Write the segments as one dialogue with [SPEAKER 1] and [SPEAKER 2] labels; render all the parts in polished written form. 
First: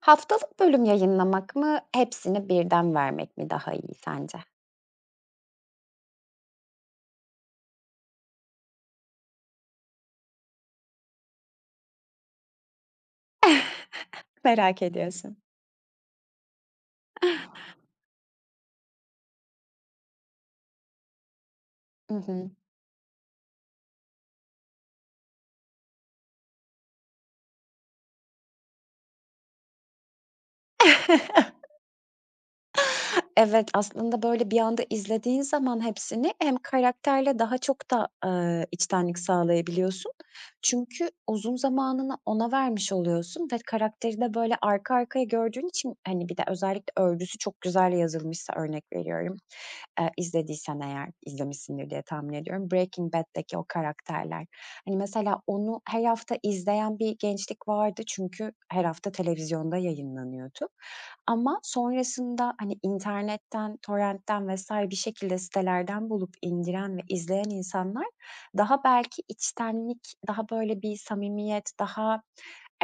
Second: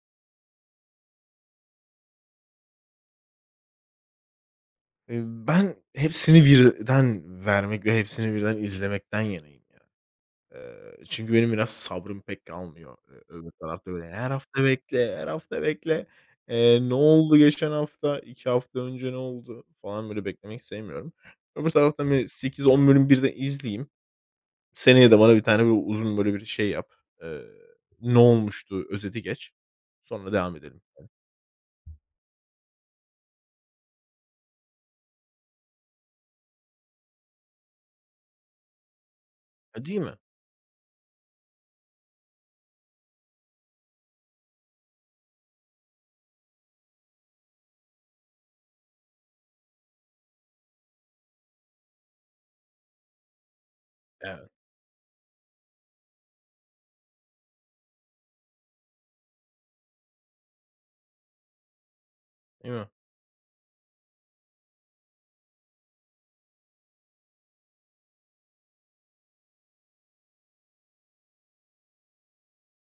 [SPEAKER 1] Haftalık bölüm yayınlamak mı, hepsini birden vermek mi daha iyi sence?
[SPEAKER 2] Ben hepsini birden vermek ve hepsini birden izlemekten yanayım ya. Çünkü benim biraz sabrım pek kalmıyor. Öbür tarafta böyle her hafta
[SPEAKER 1] Merak
[SPEAKER 2] bekle, her
[SPEAKER 1] ediyorsun.
[SPEAKER 2] hafta bekle. Ne oldu geçen hafta, 2 hafta önce ne oldu falan böyle beklemek sevmiyorum. Öbür taraftan
[SPEAKER 1] Hı
[SPEAKER 2] böyle
[SPEAKER 1] hı.
[SPEAKER 2] 8-10 bölüm birden izleyeyim. Seneye de bana bir tane böyle uzun böyle bir şey yap. Eee, ne olmuştu özeti geç. Sonra devam edelim.
[SPEAKER 1] Evet, aslında böyle bir anda izlediğin zaman hepsini hem karakterle daha çok da, içtenlik
[SPEAKER 2] E, değil
[SPEAKER 1] sağlayabiliyorsun.
[SPEAKER 2] mi?
[SPEAKER 1] Çünkü uzun zamanını ona vermiş oluyorsun ve karakteri de böyle arka arkaya gördüğün için, hani, bir de özellikle örgüsü çok güzel yazılmışsa örnek veriyorum, izlediysen eğer, izlemişsindir diye tahmin ediyorum. Breaking Bad'deki o karakterler.
[SPEAKER 2] Evet.
[SPEAKER 1] Hani, mesela onu her hafta izleyen bir gençlik vardı çünkü her hafta televizyonda yayınlanıyordu. Ama sonrasında, hani,
[SPEAKER 2] Değil mi?
[SPEAKER 1] internetten, torrentten vs. bir şekilde sitelerden bulup indiren ve izleyen insanlar daha belki içtenlik, daha böyle bir samimiyet, daha,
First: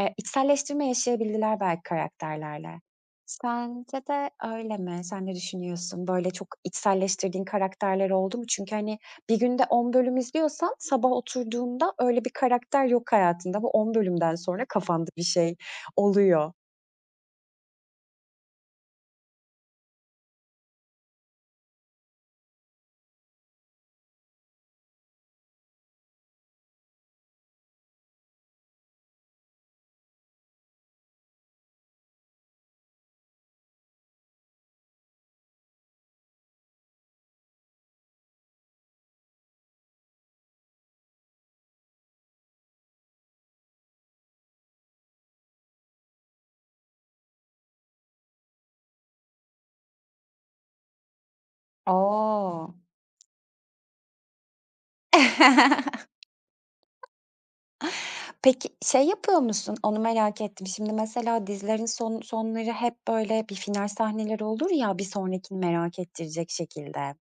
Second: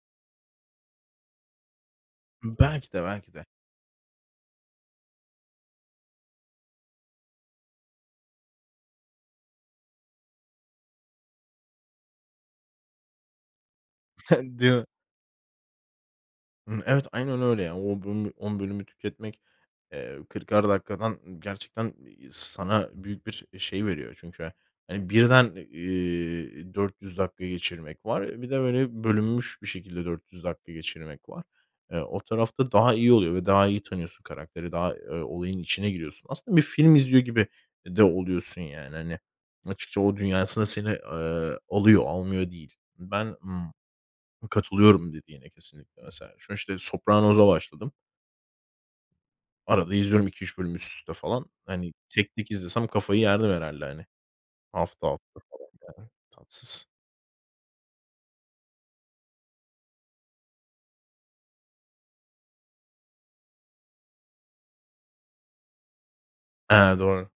[SPEAKER 1] içselleştirme yaşayabildiler belki karakterlerle.
[SPEAKER 2] Belki de, belki de.
[SPEAKER 1] Sence de öyle mi? Sen ne düşünüyorsun? Böyle çok içselleştirdiğin karakterler oldu mu? Çünkü, hani, bir günde 10 bölüm izliyorsan sabah oturduğunda öyle bir karakter yok hayatında. Bu 10 bölümden sonra
[SPEAKER 2] Değil mi?
[SPEAKER 1] kafanda bir şey oluyor.
[SPEAKER 2] Hımm, evet, aynen öyle yani o bölümü 10 bölümü tüketmek, 40'ar dakikadan gerçekten, sana büyük bir şey veriyor. Çünkü, hani, birden, 400 dakika geçirmek var. Bir de böyle bölünmüş bir şekilde 400 dakika geçirmek var. O tarafta daha iyi oluyor ve daha iyi tanıyorsun karakteri, daha, olayın içine giriyorsun. Aslında bir film izliyor gibi de oluyorsun yani. Hani, açıkça o dünyasına seni, alıyor, almıyor değil. Katılıyorum dediğine kesinlikle. Mesela şu an işte Sopranos'a başladım. Arada izliyorum iki üç bölüm üst üste falan. Hani tek tek
[SPEAKER 1] Aa.
[SPEAKER 2] izlesem kafayı yerdim herhâlde hani. Hafta hafta falan yani. Tatsız.
[SPEAKER 1] Peki, şey yapıyor musun? Onu merak ettim. Şimdi mesela dizilerin son sonları hep böyle bir final sahneleri olur ya, bir sonrakini merak ettirecek
[SPEAKER 2] He,
[SPEAKER 1] şekilde.
[SPEAKER 2] doğru.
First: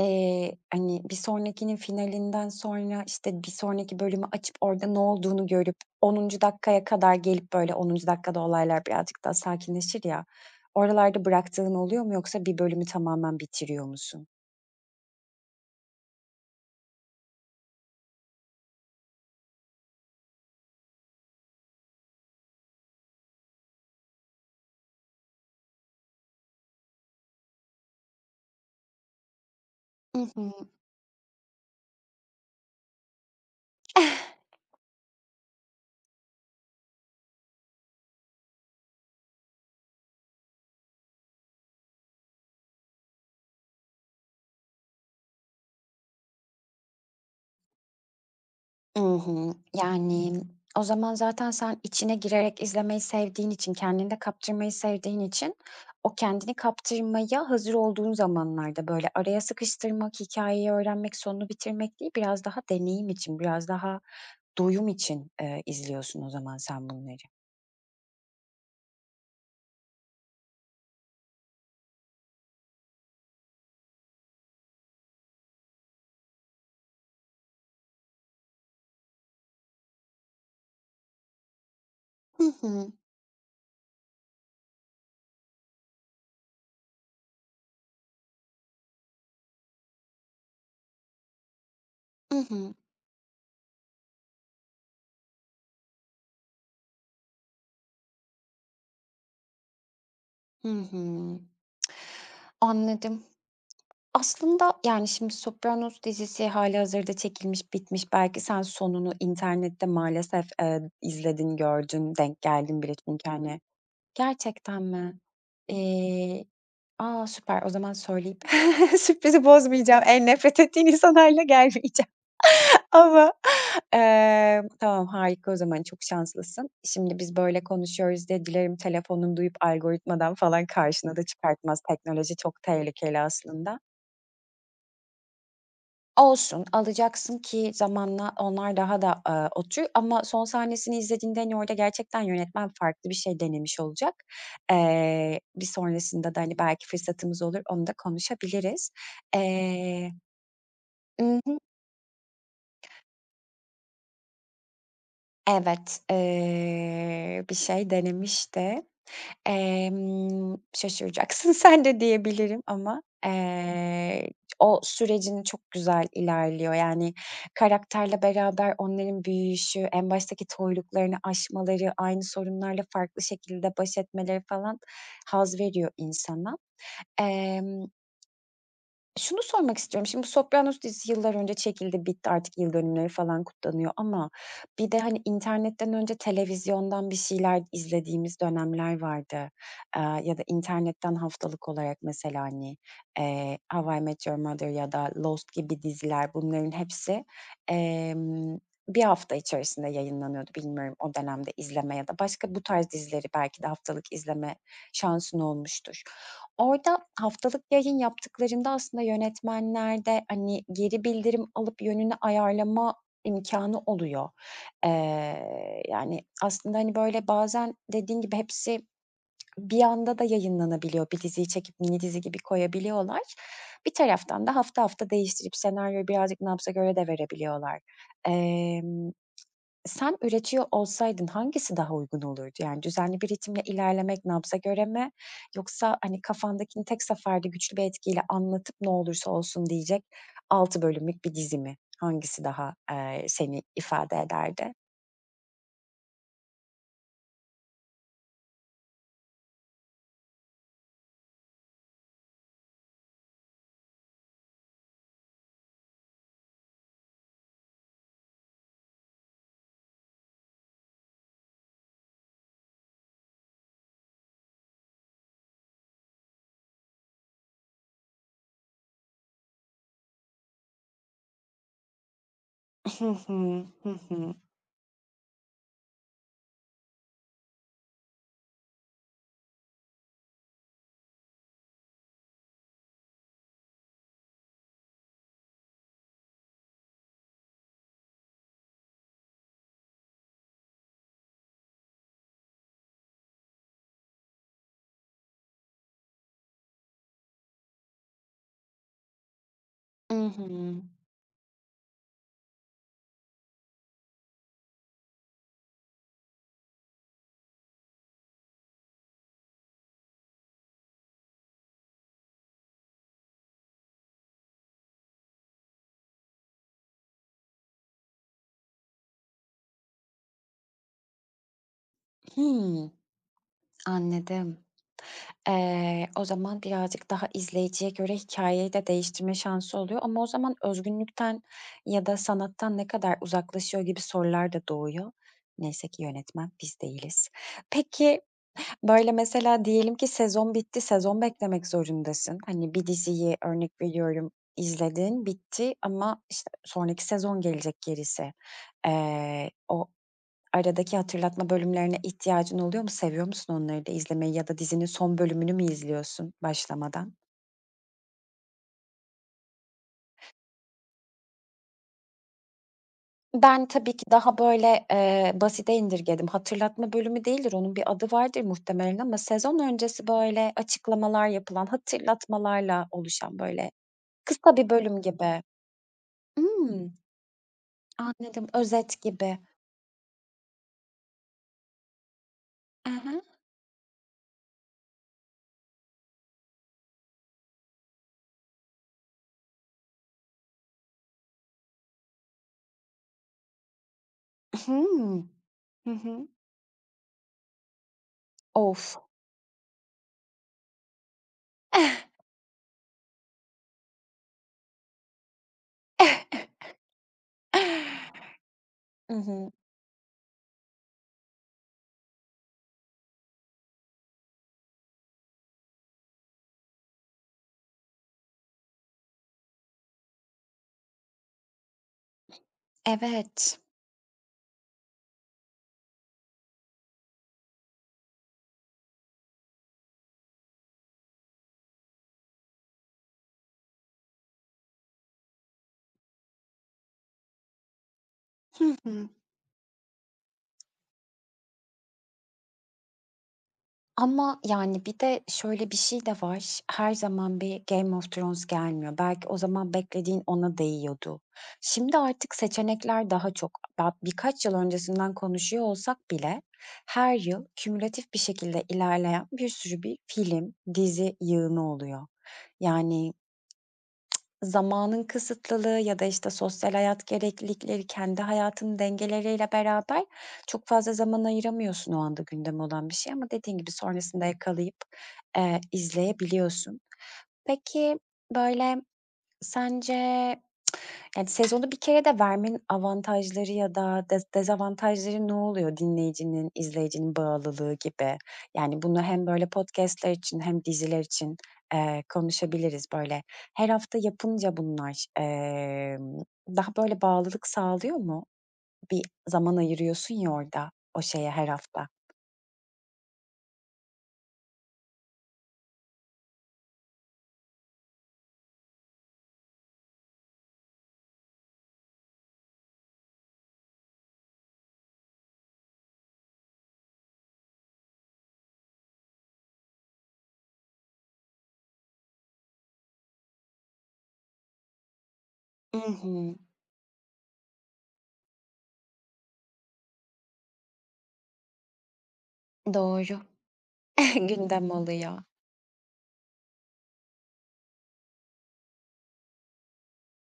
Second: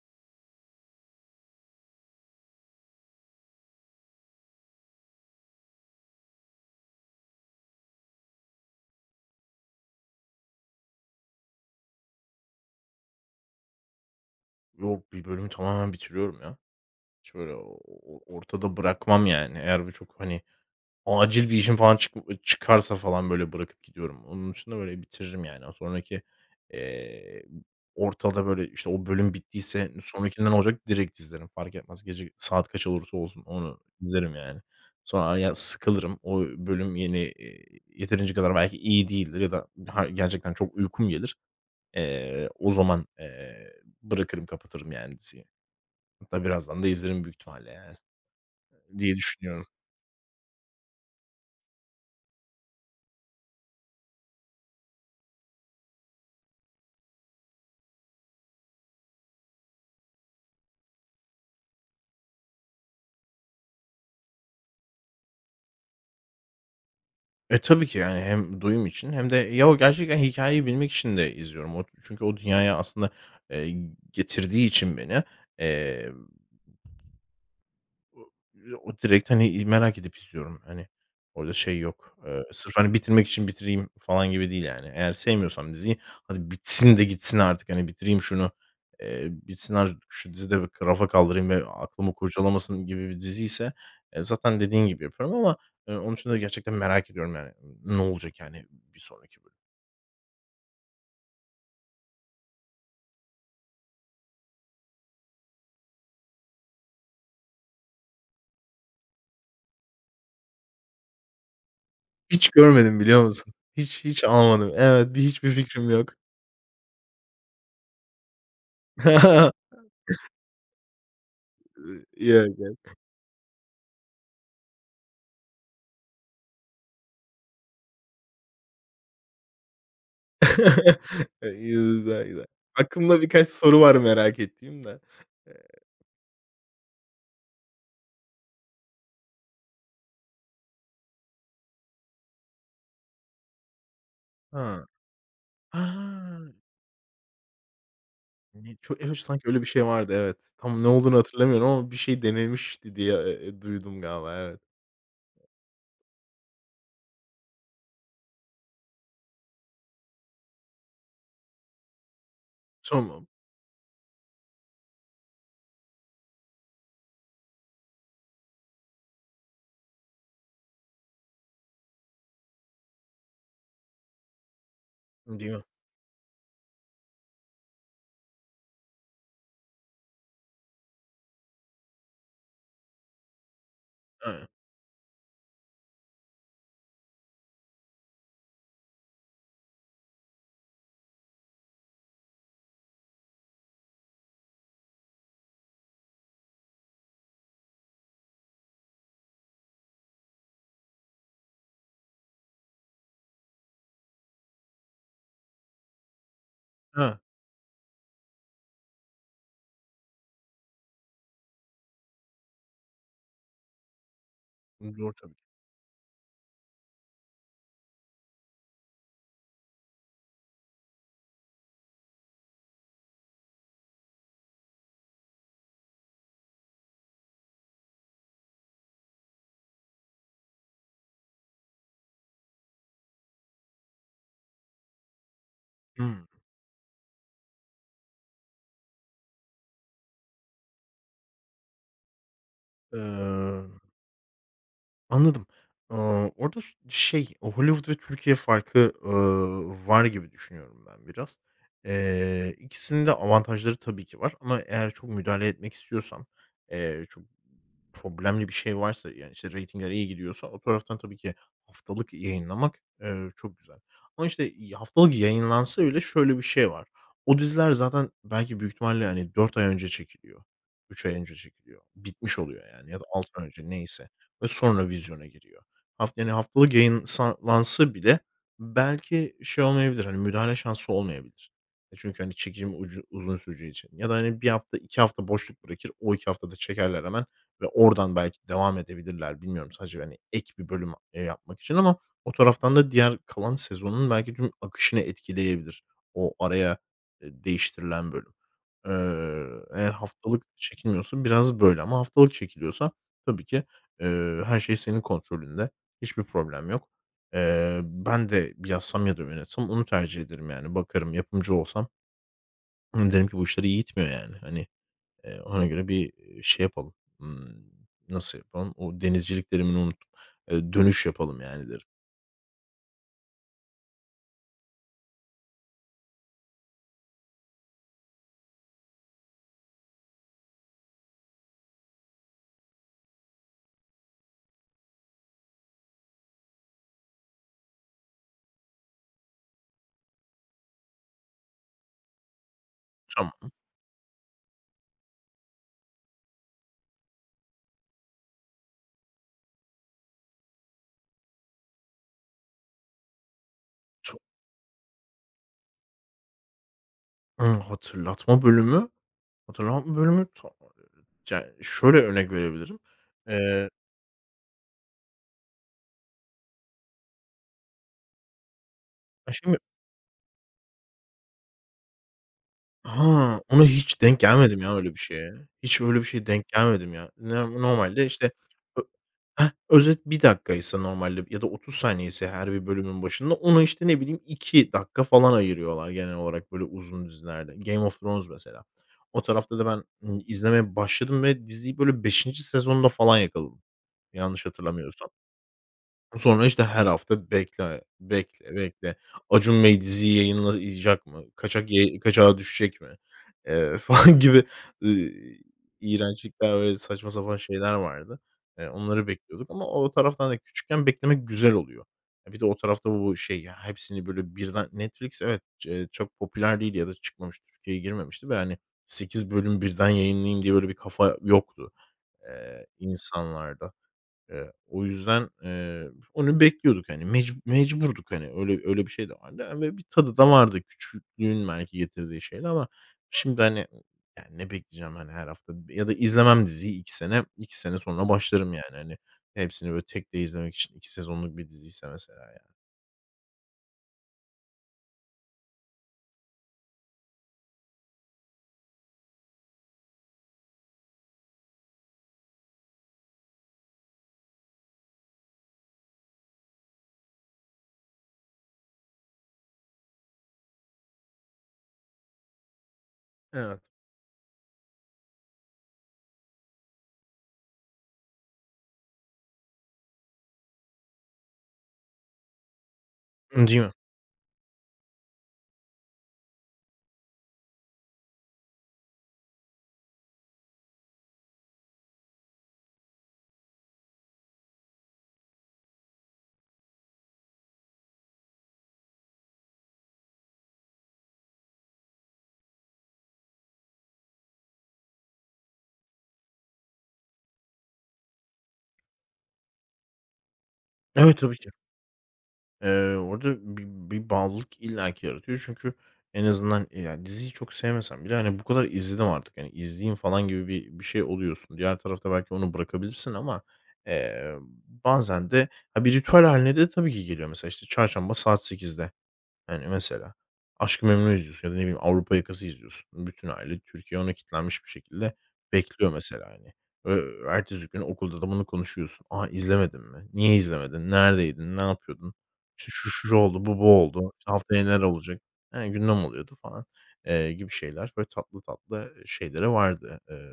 [SPEAKER 1] Hani, bir sonrakinin finalinden sonra, işte, bir sonraki bölümü açıp orada ne olduğunu görüp 10. dakikaya kadar gelip böyle onuncu dakikada olaylar birazcık daha sakinleşir ya, oralarda bıraktığın oluyor mu yoksa bir bölümü tamamen bitiriyor musun?
[SPEAKER 2] Yok, bir bölümü tamamen bitiriyorum ya. Şöyle o ortada bırakmam yani. Eğer bu çok hani acil bir işim falan çıkarsa falan, böyle, bırakıp gidiyorum. Onun dışında, böyle, bitiririm yani. Sonraki, eee, ortada, böyle, işte, o bölüm bittiyse
[SPEAKER 1] I
[SPEAKER 2] sonraki
[SPEAKER 1] hı.
[SPEAKER 2] ne olacak direkt izlerim. Fark etmez gece saat kaç olursa olsun onu izlerim yani. Sonra ya sıkılırım. O bölüm yeni, yeterince kadar belki iyi değildir ya da ha gerçekten çok uykum gelir. O zaman, bırakırım, kapatırım yani diziyi. Hatta birazdan da izlerim büyük ihtimalle yani
[SPEAKER 1] I
[SPEAKER 2] diye
[SPEAKER 1] hı.
[SPEAKER 2] düşünüyorum.
[SPEAKER 1] Yani, o zaman zaten sen içine girerek izlemeyi sevdiğin için, kendini de kaptırmayı sevdiğin için o kendini kaptırmaya hazır olduğun zamanlarda, böyle, araya sıkıştırmak, hikayeyi öğrenmek, sonunu bitirmek değil, biraz daha deneyim için, biraz daha doyum için, izliyorsun o zaman sen bunları.
[SPEAKER 2] E, tabii ki yani hem duyum için hem de ya o gerçekten hikayeyi bilmek için de izliyorum. O çünkü o dünyaya aslında, eee, getirdiği için beni, eee o o direkt, hani, merak edip izliyorum. Hani, orada şey yok. Eee,
[SPEAKER 1] Hı
[SPEAKER 2] sırf,
[SPEAKER 1] hı.
[SPEAKER 2] hani, bitirmek için bitireyim falan gibi değil yani. Eğer sevmiyorsam diziyi, hadi bitsin de gitsin artık, hani, bitireyim şunu, bitsin artık şu diziyi de rafa kaldırayım ve aklımı
[SPEAKER 1] Hı hı.
[SPEAKER 2] kurcalamasın gibi bir diziyse, zaten dediğin gibi yapıyorum ama, onun için de gerçekten merak ediyorum yani. Ne olacak yani bir sonraki bölüm?
[SPEAKER 1] Hı hı. Anladım. Aslında, yani, şimdi Sopranos dizisi hâlihazırda çekilmiş, bitmiş. Belki sen sonunu internette maalesef, izledin, gördün, denk
[SPEAKER 2] Hiç
[SPEAKER 1] geldin bile
[SPEAKER 2] görmedim biliyor
[SPEAKER 1] çünkü. Hı hı.
[SPEAKER 2] musun?
[SPEAKER 1] Hani.
[SPEAKER 2] Hiç almadım.
[SPEAKER 1] Gerçekten
[SPEAKER 2] Evet,
[SPEAKER 1] mi?
[SPEAKER 2] hiçbir fikrim yok.
[SPEAKER 1] Eee, A, süper. O zaman söyleyip sürprizi bozmayacağım. En nefret ettiğin insanlarla gelmeyeceğim
[SPEAKER 2] Yok.
[SPEAKER 1] ama, tamam, harika o zaman, çok şanslısın. Şimdi biz böyle konuşuyoruz diye dilerim telefonun duyup algoritmadan falan karşına da
[SPEAKER 2] Eee,
[SPEAKER 1] çıkartmaz.
[SPEAKER 2] güzel,
[SPEAKER 1] Teknoloji
[SPEAKER 2] güzel.
[SPEAKER 1] çok tehlikeli
[SPEAKER 2] Aklımda birkaç
[SPEAKER 1] aslında.
[SPEAKER 2] soru var merak ettiğim de. Eee,
[SPEAKER 1] Olsun, alacaksın ki zamanla onlar daha da, otur ama son sahnesini izlediğinde, hani, orada gerçekten yönetmen farklı bir şey denemiş olacak.
[SPEAKER 2] ha.
[SPEAKER 1] Bir sonrasında da,
[SPEAKER 2] A!
[SPEAKER 1] hani, belki fırsatımız olur, onu da
[SPEAKER 2] Ne
[SPEAKER 1] konuşabiliriz.
[SPEAKER 2] çok evet, sanki öyle bir şey
[SPEAKER 1] Eee
[SPEAKER 2] vardı, evet. Tam ne olduğunu
[SPEAKER 1] Hı hı.
[SPEAKER 2] hatırlamıyorum ama bir şey denemişti diye, duydum galiba, evet.
[SPEAKER 1] Evet, bir şey denemişti. Şaşıracaksın sen de diyebilirim ama,
[SPEAKER 2] Tamam.
[SPEAKER 1] o sürecin çok güzel ilerliyor. Yani, karakterle beraber onların büyüyüşü, en baştaki toyluklarını aşmaları, aynı sorunlarla farklı şekilde baş etmeleri falan
[SPEAKER 2] Değil
[SPEAKER 1] haz
[SPEAKER 2] mi?
[SPEAKER 1] veriyor insana. Emm Şunu sormak istiyorum. Şimdi bu Sopranos dizisi yıllar önce çekildi, bitti artık yıl dönümleri falan kutlanıyor ama
[SPEAKER 2] Ha.
[SPEAKER 1] bir de, hani, internetten önce televizyondan bir şeyler izlediğimiz dönemler vardı. Ya da internetten haftalık olarak mesela, hani, How I Met Your Mother ya da Lost gibi diziler bunların hepsi, emm, 1 hafta içerisinde yayınlanıyordu. Bilmiyorum o dönemde izleme ya da başka bu tarz dizileri belki de haftalık izleme şansın olmuştur. Orada
[SPEAKER 2] He.
[SPEAKER 1] haftalık yayın yaptıklarında aslında yönetmenlerde, hani, geri bildirim alıp yönünü ayarlama imkânı oluyor.
[SPEAKER 2] Doğru tabii ki.
[SPEAKER 1] Yani, aslında, hani, böyle, bazen dediğin gibi hepsi bir anda da yayınlanabiliyor. Bir diziyi çekip mini dizi gibi koyabiliyorlar. Bir taraftan da hafta hafta değiştirip senaryoyu birazcık nabza göre de verebiliyorlar. Emm Sen üretiyor olsaydın hangisi daha uygun olurdu? Yani, düzenli bir ritimle ilerlemek nabza göre mi yoksa, hani,
[SPEAKER 2] Hımm.
[SPEAKER 1] kafandakini tek seferde güçlü bir etkiyle anlatıp ne olursa olsun diyecek 6 bölümlük bir dizi mi? Hangisi daha, seni ifade ederdi?
[SPEAKER 2] Anladım. Orada şey, o Hollywood ve Türkiye farkı, var gibi düşünüyorum ben biraz. İkisinin de avantajları tabii ki var ama eğer çok müdahale etmek istiyorsam, çok problemli bir şey varsa, yani, işte, reytingler iyi gidiyorsa o taraftan tabii ki haftalık yayınlamak, çok güzel. Ama, işte, haftalık yayınlansa bile şöyle bir şey var. O diziler zaten belki büyük ihtimalle, hani, 4 ay önce çekiliyor, 3 ay önce çekiliyor, bitmiş oluyor yani ya da
[SPEAKER 1] Hı
[SPEAKER 2] 6 ay
[SPEAKER 1] hı.
[SPEAKER 2] önce
[SPEAKER 1] Hı
[SPEAKER 2] neyse
[SPEAKER 1] hı.
[SPEAKER 2] ve sonra vizyona giriyor. Yani, haftalık yayınlansa bile belki şey olmayabilir, hani, müdahale şansı olmayabilir. E, çünkü, hani, çekim ucu uzun süreceği için ya da, hani, bir hafta, 2 hafta boşluk bırakır, o 2 haftada çekerler hemen ve oradan belki devam edebilirler. Bilmiyorum, sadece, hani, ek bir bölüm, yapmak için ama o taraftan da diğer kalan sezonun belki tüm akışını etkileyebilir o araya, değiştirilen bölüm. Eee, eğer
[SPEAKER 1] I hı.
[SPEAKER 2] haftalık çekilmiyorsa biraz böyle ama haftalık çekiliyorsa tabii ki. Her şey senin kontrolünde. Hiçbir problem yok. Ben de yazsam ya da yönetsem onu tercih ederim yani. Bakarım, yapımcı olsam derim ki bu işleri iyi gitmiyor yani. Hani, ona göre bir, şey yapalım. Imm, nasıl yapalım? O denizcilik terimini unuttum. Dönüş yapalım yani." derim.
[SPEAKER 1] Hımm. Anladım. O zaman birazcık daha izleyiciye göre hikayeyi de değiştirme şansı oluyor ama o zaman özgünlükten ya da sanattan ne kadar uzaklaşıyor gibi sorular da doğuyor. Neyse ki yönetmen biz değiliz. Peki, böyle, mesela diyelim ki sezon bitti, sezon beklemek zorundasın. Hani, bir diziyi
[SPEAKER 2] Tamam.
[SPEAKER 1] örnek veriyorum izledin, bitti ama, işte, sonraki sezon gelecek gerisi. O Aradaki hatırlatma bölümlerine ihtiyacın oluyor mu? Seviyor musun onları da
[SPEAKER 2] Tu
[SPEAKER 1] izlemeyi ya da dizinin son bölümünü mü izliyorsun başlamadan?
[SPEAKER 2] Imm, hatırlatma bölümü hatırlatma bölümü, yani şöyle örnek verebilirim.
[SPEAKER 1] Ben
[SPEAKER 2] Eee,
[SPEAKER 1] tabii ki daha böyle, basite indirgedim. Hatırlatma bölümü değildir, onun bir adı vardır muhtemelen ama sezon
[SPEAKER 2] Şimdi,
[SPEAKER 1] öncesi böyle açıklamalar yapılan, hatırlatmalarla oluşan
[SPEAKER 2] ha, ona
[SPEAKER 1] böyle
[SPEAKER 2] hiç denk
[SPEAKER 1] kısa
[SPEAKER 2] gelmedim
[SPEAKER 1] bir
[SPEAKER 2] ya öyle bir
[SPEAKER 1] bölüm
[SPEAKER 2] şeye.
[SPEAKER 1] gibi.
[SPEAKER 2] Hiç öyle bir şeye denk
[SPEAKER 1] Hımm,
[SPEAKER 2] gelmedim ya. No Normalde, işte,
[SPEAKER 1] anladım,
[SPEAKER 2] ö
[SPEAKER 1] özet gibi.
[SPEAKER 2] heh, özet 1 dakikaysa normalde ya da 30 saniyeyse her bir
[SPEAKER 1] I
[SPEAKER 2] bölümün
[SPEAKER 1] hı.
[SPEAKER 2] başında ona, işte, ne bileyim 2 dakika falan ayırıyorlar genel olarak böyle uzun dizilerde. Game of Thrones mesela. O tarafta da ben, izlemeye başladım ve diziyi böyle beşinci sezonda falan yakaladım yanlış hatırlamıyorsam.
[SPEAKER 1] Hımm. Hı hı.
[SPEAKER 2] Sonra, işte, her hafta bekle, bekle,
[SPEAKER 1] Of.
[SPEAKER 2] bekle. Acun Bey diziyi yayınlayacak mı? Kaçak yayı kaçağa düşecek mi? Falan gibi, ııı, iğrençlikler ve saçma sapan şeyler vardı. Onları
[SPEAKER 1] Hı
[SPEAKER 2] bekliyorduk
[SPEAKER 1] hı.
[SPEAKER 2] ama o taraftan da küçükken beklemek güzel oluyor. E, bir de o tarafta bu şey ya, hepsini böyle birden Netflix evet, çok popüler değil ya da çıkmamış, Türkiye'ye girmemişti ve, hani, 8 bölüm birden yayınlayayım diye böyle bir kafa yoktu,
[SPEAKER 1] Evet.
[SPEAKER 2] insanlarda. O yüzden, onu bekliyorduk, hani, mecburduk, hani, öyle öyle bir şey de vardı. Ve bir tadı da vardı küçüklüğün belki getirdiği şeyle ama şimdi, hani, yani, ne bekleyeceğim, hani, her hafta ya da izlemem diziyi iki sene sonra başlarım,
[SPEAKER 1] Hı
[SPEAKER 2] yani, hani,
[SPEAKER 1] hı.
[SPEAKER 2] hepsini böyle tek de izlemek için 2 sezonluk bir diziyse mesela, yani.
[SPEAKER 1] Ama, yani, bir de şöyle bir şey de var. Her zaman bir Game of Thrones gelmiyor. Belki o zaman beklediğin ona değiyordu. Şimdi artık seçenekler daha çok. Birkaç yıl öncesinden konuşuyor olsak bile her yıl kümülatif bir şekilde ilerleyen bir sürü bir film, dizi yığını oluyor. Yani,
[SPEAKER 2] Evet.
[SPEAKER 1] zamanın kısıtlılığı ya da, işte, sosyal hayat gereklilikleri, kendi hayatın dengeleriyle beraber çok fazla zaman ayıramıyorsun o anda gündemi olan bir şey ama dediğin
[SPEAKER 2] Değil
[SPEAKER 1] gibi
[SPEAKER 2] mi?
[SPEAKER 1] sonrasında yakalayıp, izleyebiliyorsun. Peki, böyle, sence yani, sezonu bir kere de vermenin avantajları ya da dezavantajları ne oluyor dinleyicinin, izleyicinin bağlılığı gibi? Yani, bunu hem böyle podcast'ler için hem diziler için, konuşabiliriz. Böyle, her hafta yapınca bunlar, daha böyle bağlılık sağlıyor mu? Bir zaman ayırıyorsun ya orada, o
[SPEAKER 2] Evet,
[SPEAKER 1] şeye
[SPEAKER 2] tabii
[SPEAKER 1] her
[SPEAKER 2] ki.
[SPEAKER 1] hafta.
[SPEAKER 2] Orada bi bir bağlılık illaki yaratıyor çünkü en azından, yani, diziyi çok sevmesem bile, hani, bu kadar izledim artık, yani izleyeyim falan gibi bir şey oluyorsun. Diğer tarafta belki onu bırakabilirsin ama, eee, bazen de, ha, bir ritüel hâline de tabii ki geliyor. Mesela, işte, çarşamba saat sekizde. Yani mesela Aşk-ı Memnu izliyorsun ya da ne bileyim Avrupa Yakası izliyorsun. Bütün aile Türkiye ona kilitlenmiş bir şekilde
[SPEAKER 1] I
[SPEAKER 2] bekliyor mesela,
[SPEAKER 1] hı.
[SPEAKER 2] hani. Ertesi gün okulda da bunu konuşuyorsun. "A, izlemedin mi? Niye izlemedin? Neredeydin? Ne yapıyordun? İşte, şu şu şu
[SPEAKER 1] Doğru.
[SPEAKER 2] oldu, bu bu oldu. İşte, haftaya
[SPEAKER 1] Gündem
[SPEAKER 2] neler
[SPEAKER 1] oluyor.
[SPEAKER 2] olacak?" He, gündem oluyordu falan, gibi şeyler. Böyle tatlı tatlı şeylere vardı,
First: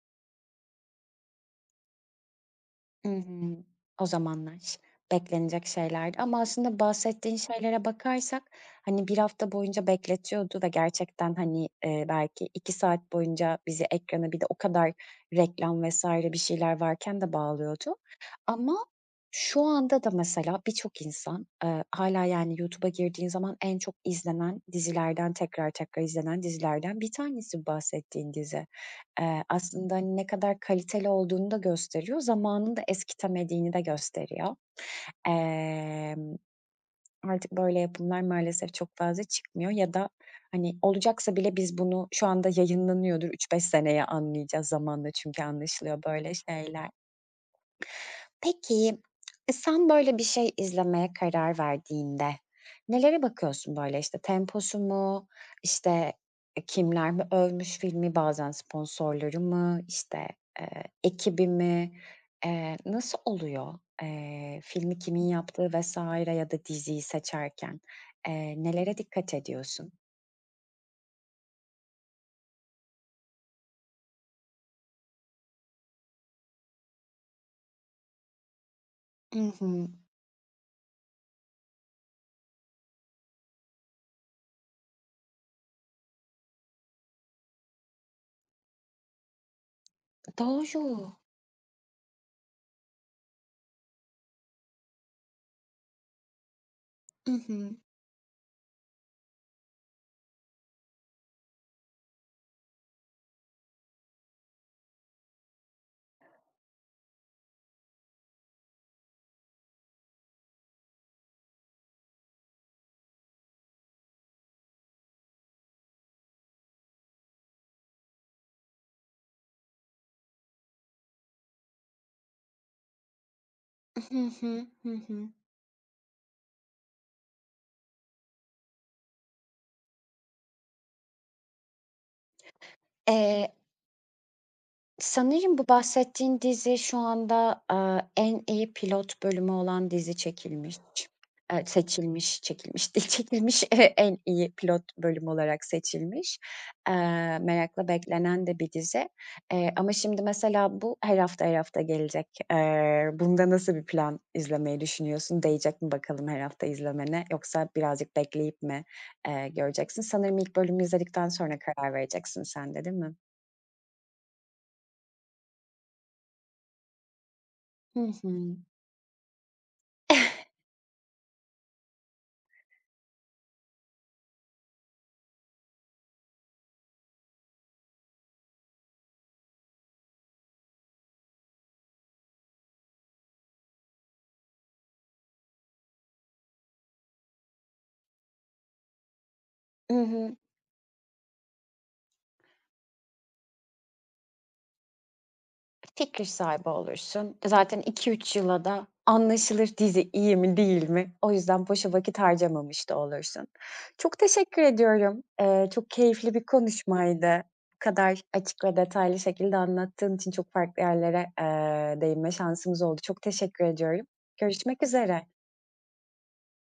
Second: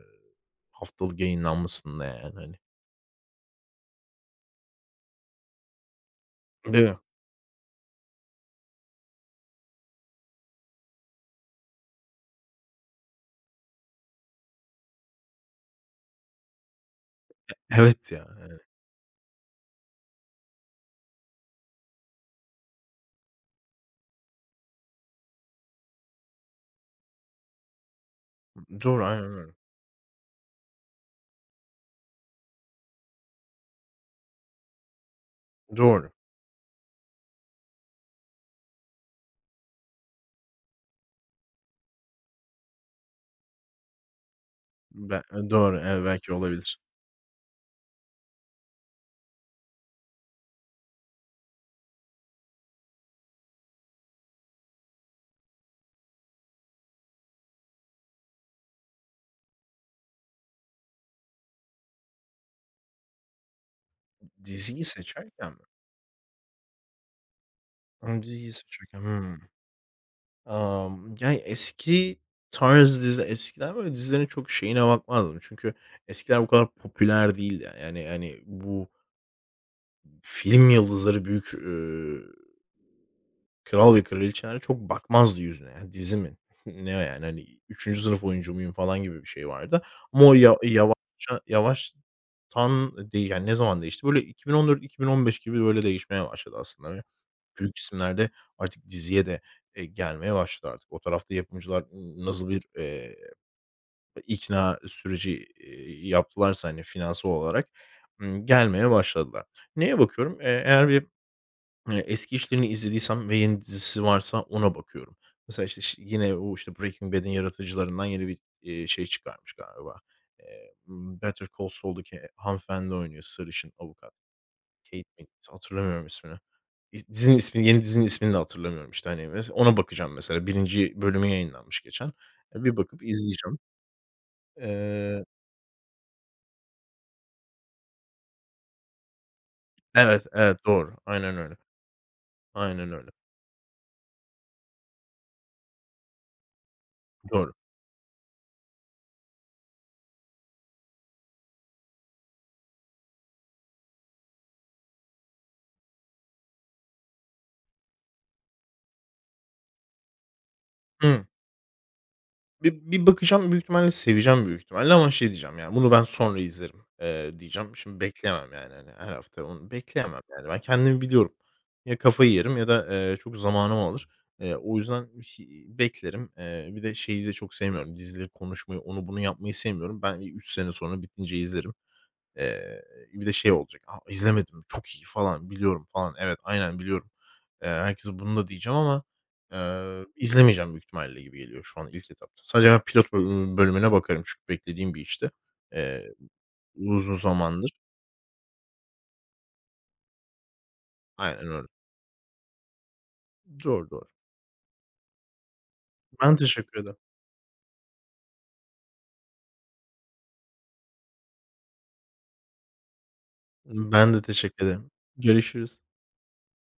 [SPEAKER 2] haftalık yayınlanmasında yani, hani.
[SPEAKER 1] Imm, O zamanlar beklenecek şeylerdi ama aslında
[SPEAKER 2] Değil mi?
[SPEAKER 1] bahsettiğin şeylere bakarsak, hani, bir hafta boyunca bekletiyordu ve gerçekten, hani, belki 2 saat boyunca bizi ekrana bir de o kadar reklam vesaire bir şeyler varken de bağlıyordu.
[SPEAKER 2] Evet ya, yani.
[SPEAKER 1] Ama şu anda da mesela birçok insan, hâlâ, yani, YouTube'a girdiğin zaman en çok izlenen dizilerden tekrar tekrar izlenen dizilerden bir tanesi bu bahsettiğin dizi.
[SPEAKER 2] Doğru, aynen öyle.
[SPEAKER 1] Aslında, hani, ne kadar kaliteli olduğunu da gösteriyor, zamanın da eskitemediğini de gösteriyor.
[SPEAKER 2] Doğru.
[SPEAKER 1] Emm, Artık böyle yapımlar maalesef çok fazla çıkmıyor ya da, hani, olacaksa bile biz bunu şu anda yayınlanıyordur, üç beş seneye anlayacağız zamanla
[SPEAKER 2] Be
[SPEAKER 1] çünkü
[SPEAKER 2] e, doğru,
[SPEAKER 1] anlaşılıyor
[SPEAKER 2] evet,
[SPEAKER 1] böyle
[SPEAKER 2] belki olabilir.
[SPEAKER 1] şeyler. Peki, sen böyle bir şey izlemeye karar verdiğinde nelere bakıyorsun böyle? İşte temposu mu, işte, kimler mi övmüş filmi, bazen sponsorları mı, işte, ekibi mi? Nasıl oluyor,
[SPEAKER 2] Diziyi
[SPEAKER 1] filmi kimin
[SPEAKER 2] seçerken mi?
[SPEAKER 1] yaptığı vesaire ya da diziyi seçerken?
[SPEAKER 2] Hımm, diziyi
[SPEAKER 1] Nelere
[SPEAKER 2] seçerken,
[SPEAKER 1] dikkat
[SPEAKER 2] hımm.
[SPEAKER 1] ediyorsun?
[SPEAKER 2] Yani, eski tarz dizi eskiden böyle dizilerin çok şeyine bakmazdım. Çünkü eskiler bu kadar popüler değildi. Yani, hani, bu
[SPEAKER 1] I hı.
[SPEAKER 2] film yıldızları, büyük, kral ve kraliçeler çok bakmazdı yüzüne. "Ya, dizi mi? Ne o yani?" Hani, 3. sınıf oyuncu muyum falan gibi bir şey vardı. Ama o ya
[SPEAKER 1] Doğru.
[SPEAKER 2] yavaşça yavaştan değil, yani, ne zaman değişti? Böyle 2014-2015 gibi böyle değişmeye başladı aslında.
[SPEAKER 1] I hı.
[SPEAKER 2] Büyük isimler de artık diziye de, gelmeye başladı artık. O tarafta yapımcılar nasıl bir, ikna süreci, yaptılarsa, hani, finansal olarak, gelmeye başladılar. Neye bakıyorum? Eğer bir, eski işlerini izlediysem ve yeni dizisi varsa ona bakıyorum. Mesela, işte, yine o, işte, Breaking Bad'in yaratıcılarından yeni bir, şey çıkarmış galiba. Eee, Better Call Saul'daki hanımefendi oynuyor, sarışın avukat.
[SPEAKER 1] Hı hı. Hı
[SPEAKER 2] Kate
[SPEAKER 1] hı.
[SPEAKER 2] miydi? Hatırlamıyorum ismini. Yeni dizinin ismini de hatırlamıyorum, işte, hani, ona bakacağım mesela. Birinci bölümü yayınlanmış geçen. E, bir bakıp
[SPEAKER 1] Eee
[SPEAKER 2] izleyeceğim. Eee
[SPEAKER 1] Sanırım bu bahsettiğin dizi şu anda, en iyi pilot bölümü olan dizi
[SPEAKER 2] Evet, evet,
[SPEAKER 1] çekilmiş.
[SPEAKER 2] doğru. Aynen öyle.
[SPEAKER 1] Seçilmiş,
[SPEAKER 2] Aynen
[SPEAKER 1] çekilmiş değil,
[SPEAKER 2] öyle.
[SPEAKER 1] çekilmiş, en iyi pilot bölüm olarak seçilmiş.
[SPEAKER 2] Doğru.
[SPEAKER 1] Merakla beklenen de bir dizi. Ama şimdi mesela bu her hafta her hafta gelecek. Bunda nasıl bir plan izlemeyi düşünüyorsun? Değecek mi bakalım her hafta izlemene yoksa birazcık bekleyip mi, göreceksin? Sanırım ilk bölümü
[SPEAKER 2] Hı.
[SPEAKER 1] izledikten sonra karar vereceksin
[SPEAKER 2] Bir
[SPEAKER 1] sen de, değil
[SPEAKER 2] bir
[SPEAKER 1] mi?
[SPEAKER 2] bakacağım, büyük ihtimalle seveceğim büyük ihtimalle ama şey diyeceğim yani, "Bunu ben sonra izlerim." Diyeceğim.
[SPEAKER 1] Hı
[SPEAKER 2] Şimdi bekleyemem
[SPEAKER 1] hı.
[SPEAKER 2] yani, hani, her hafta onu bekleyemem yani. Ben kendimi biliyorum. Ya kafayı yerim ya da, çok zamanımı alır. O yüzden beklerim. Bir de şeyi de çok sevmiyorum, dizileri konuşmayı, onu bunu yapmayı sevmiyorum. Ben 3 sene sonra bitince izlerim. Eee, bir de şey olacak, "A, izlemedim, çok iyi." falan, "Biliyorum." falan. Evet, aynen biliyorum. Herkese bunu da diyeceğim ama,
[SPEAKER 1] I hı.
[SPEAKER 2] izlemeyeceğim büyük ihtimalle gibi geliyor şu an ilk etapta. Sadece ben pilot bölümüne bakarım çünkü beklediğim bir işti. Eee,
[SPEAKER 1] Fikir sahibi
[SPEAKER 2] uzun
[SPEAKER 1] olursun.
[SPEAKER 2] zamandır.
[SPEAKER 1] Zaten iki üç yıla da anlaşılır dizi iyi mi değil mi? O
[SPEAKER 2] Aynen
[SPEAKER 1] yüzden
[SPEAKER 2] öyle.
[SPEAKER 1] boşa vakit harcamamış da olursun.
[SPEAKER 2] Doğru, doğru.
[SPEAKER 1] Çok teşekkür ediyorum. Çok keyifli
[SPEAKER 2] Ben
[SPEAKER 1] bir
[SPEAKER 2] teşekkür ederim.
[SPEAKER 1] konuşmaydı. Bu kadar açık ve detaylı şekilde anlattığın için çok farklı yerlere, değinme şansımız oldu. Çok teşekkür ediyorum.
[SPEAKER 2] Ben de teşekkür
[SPEAKER 1] Görüşmek
[SPEAKER 2] ederim.
[SPEAKER 1] üzere.
[SPEAKER 2] Görüşürüz.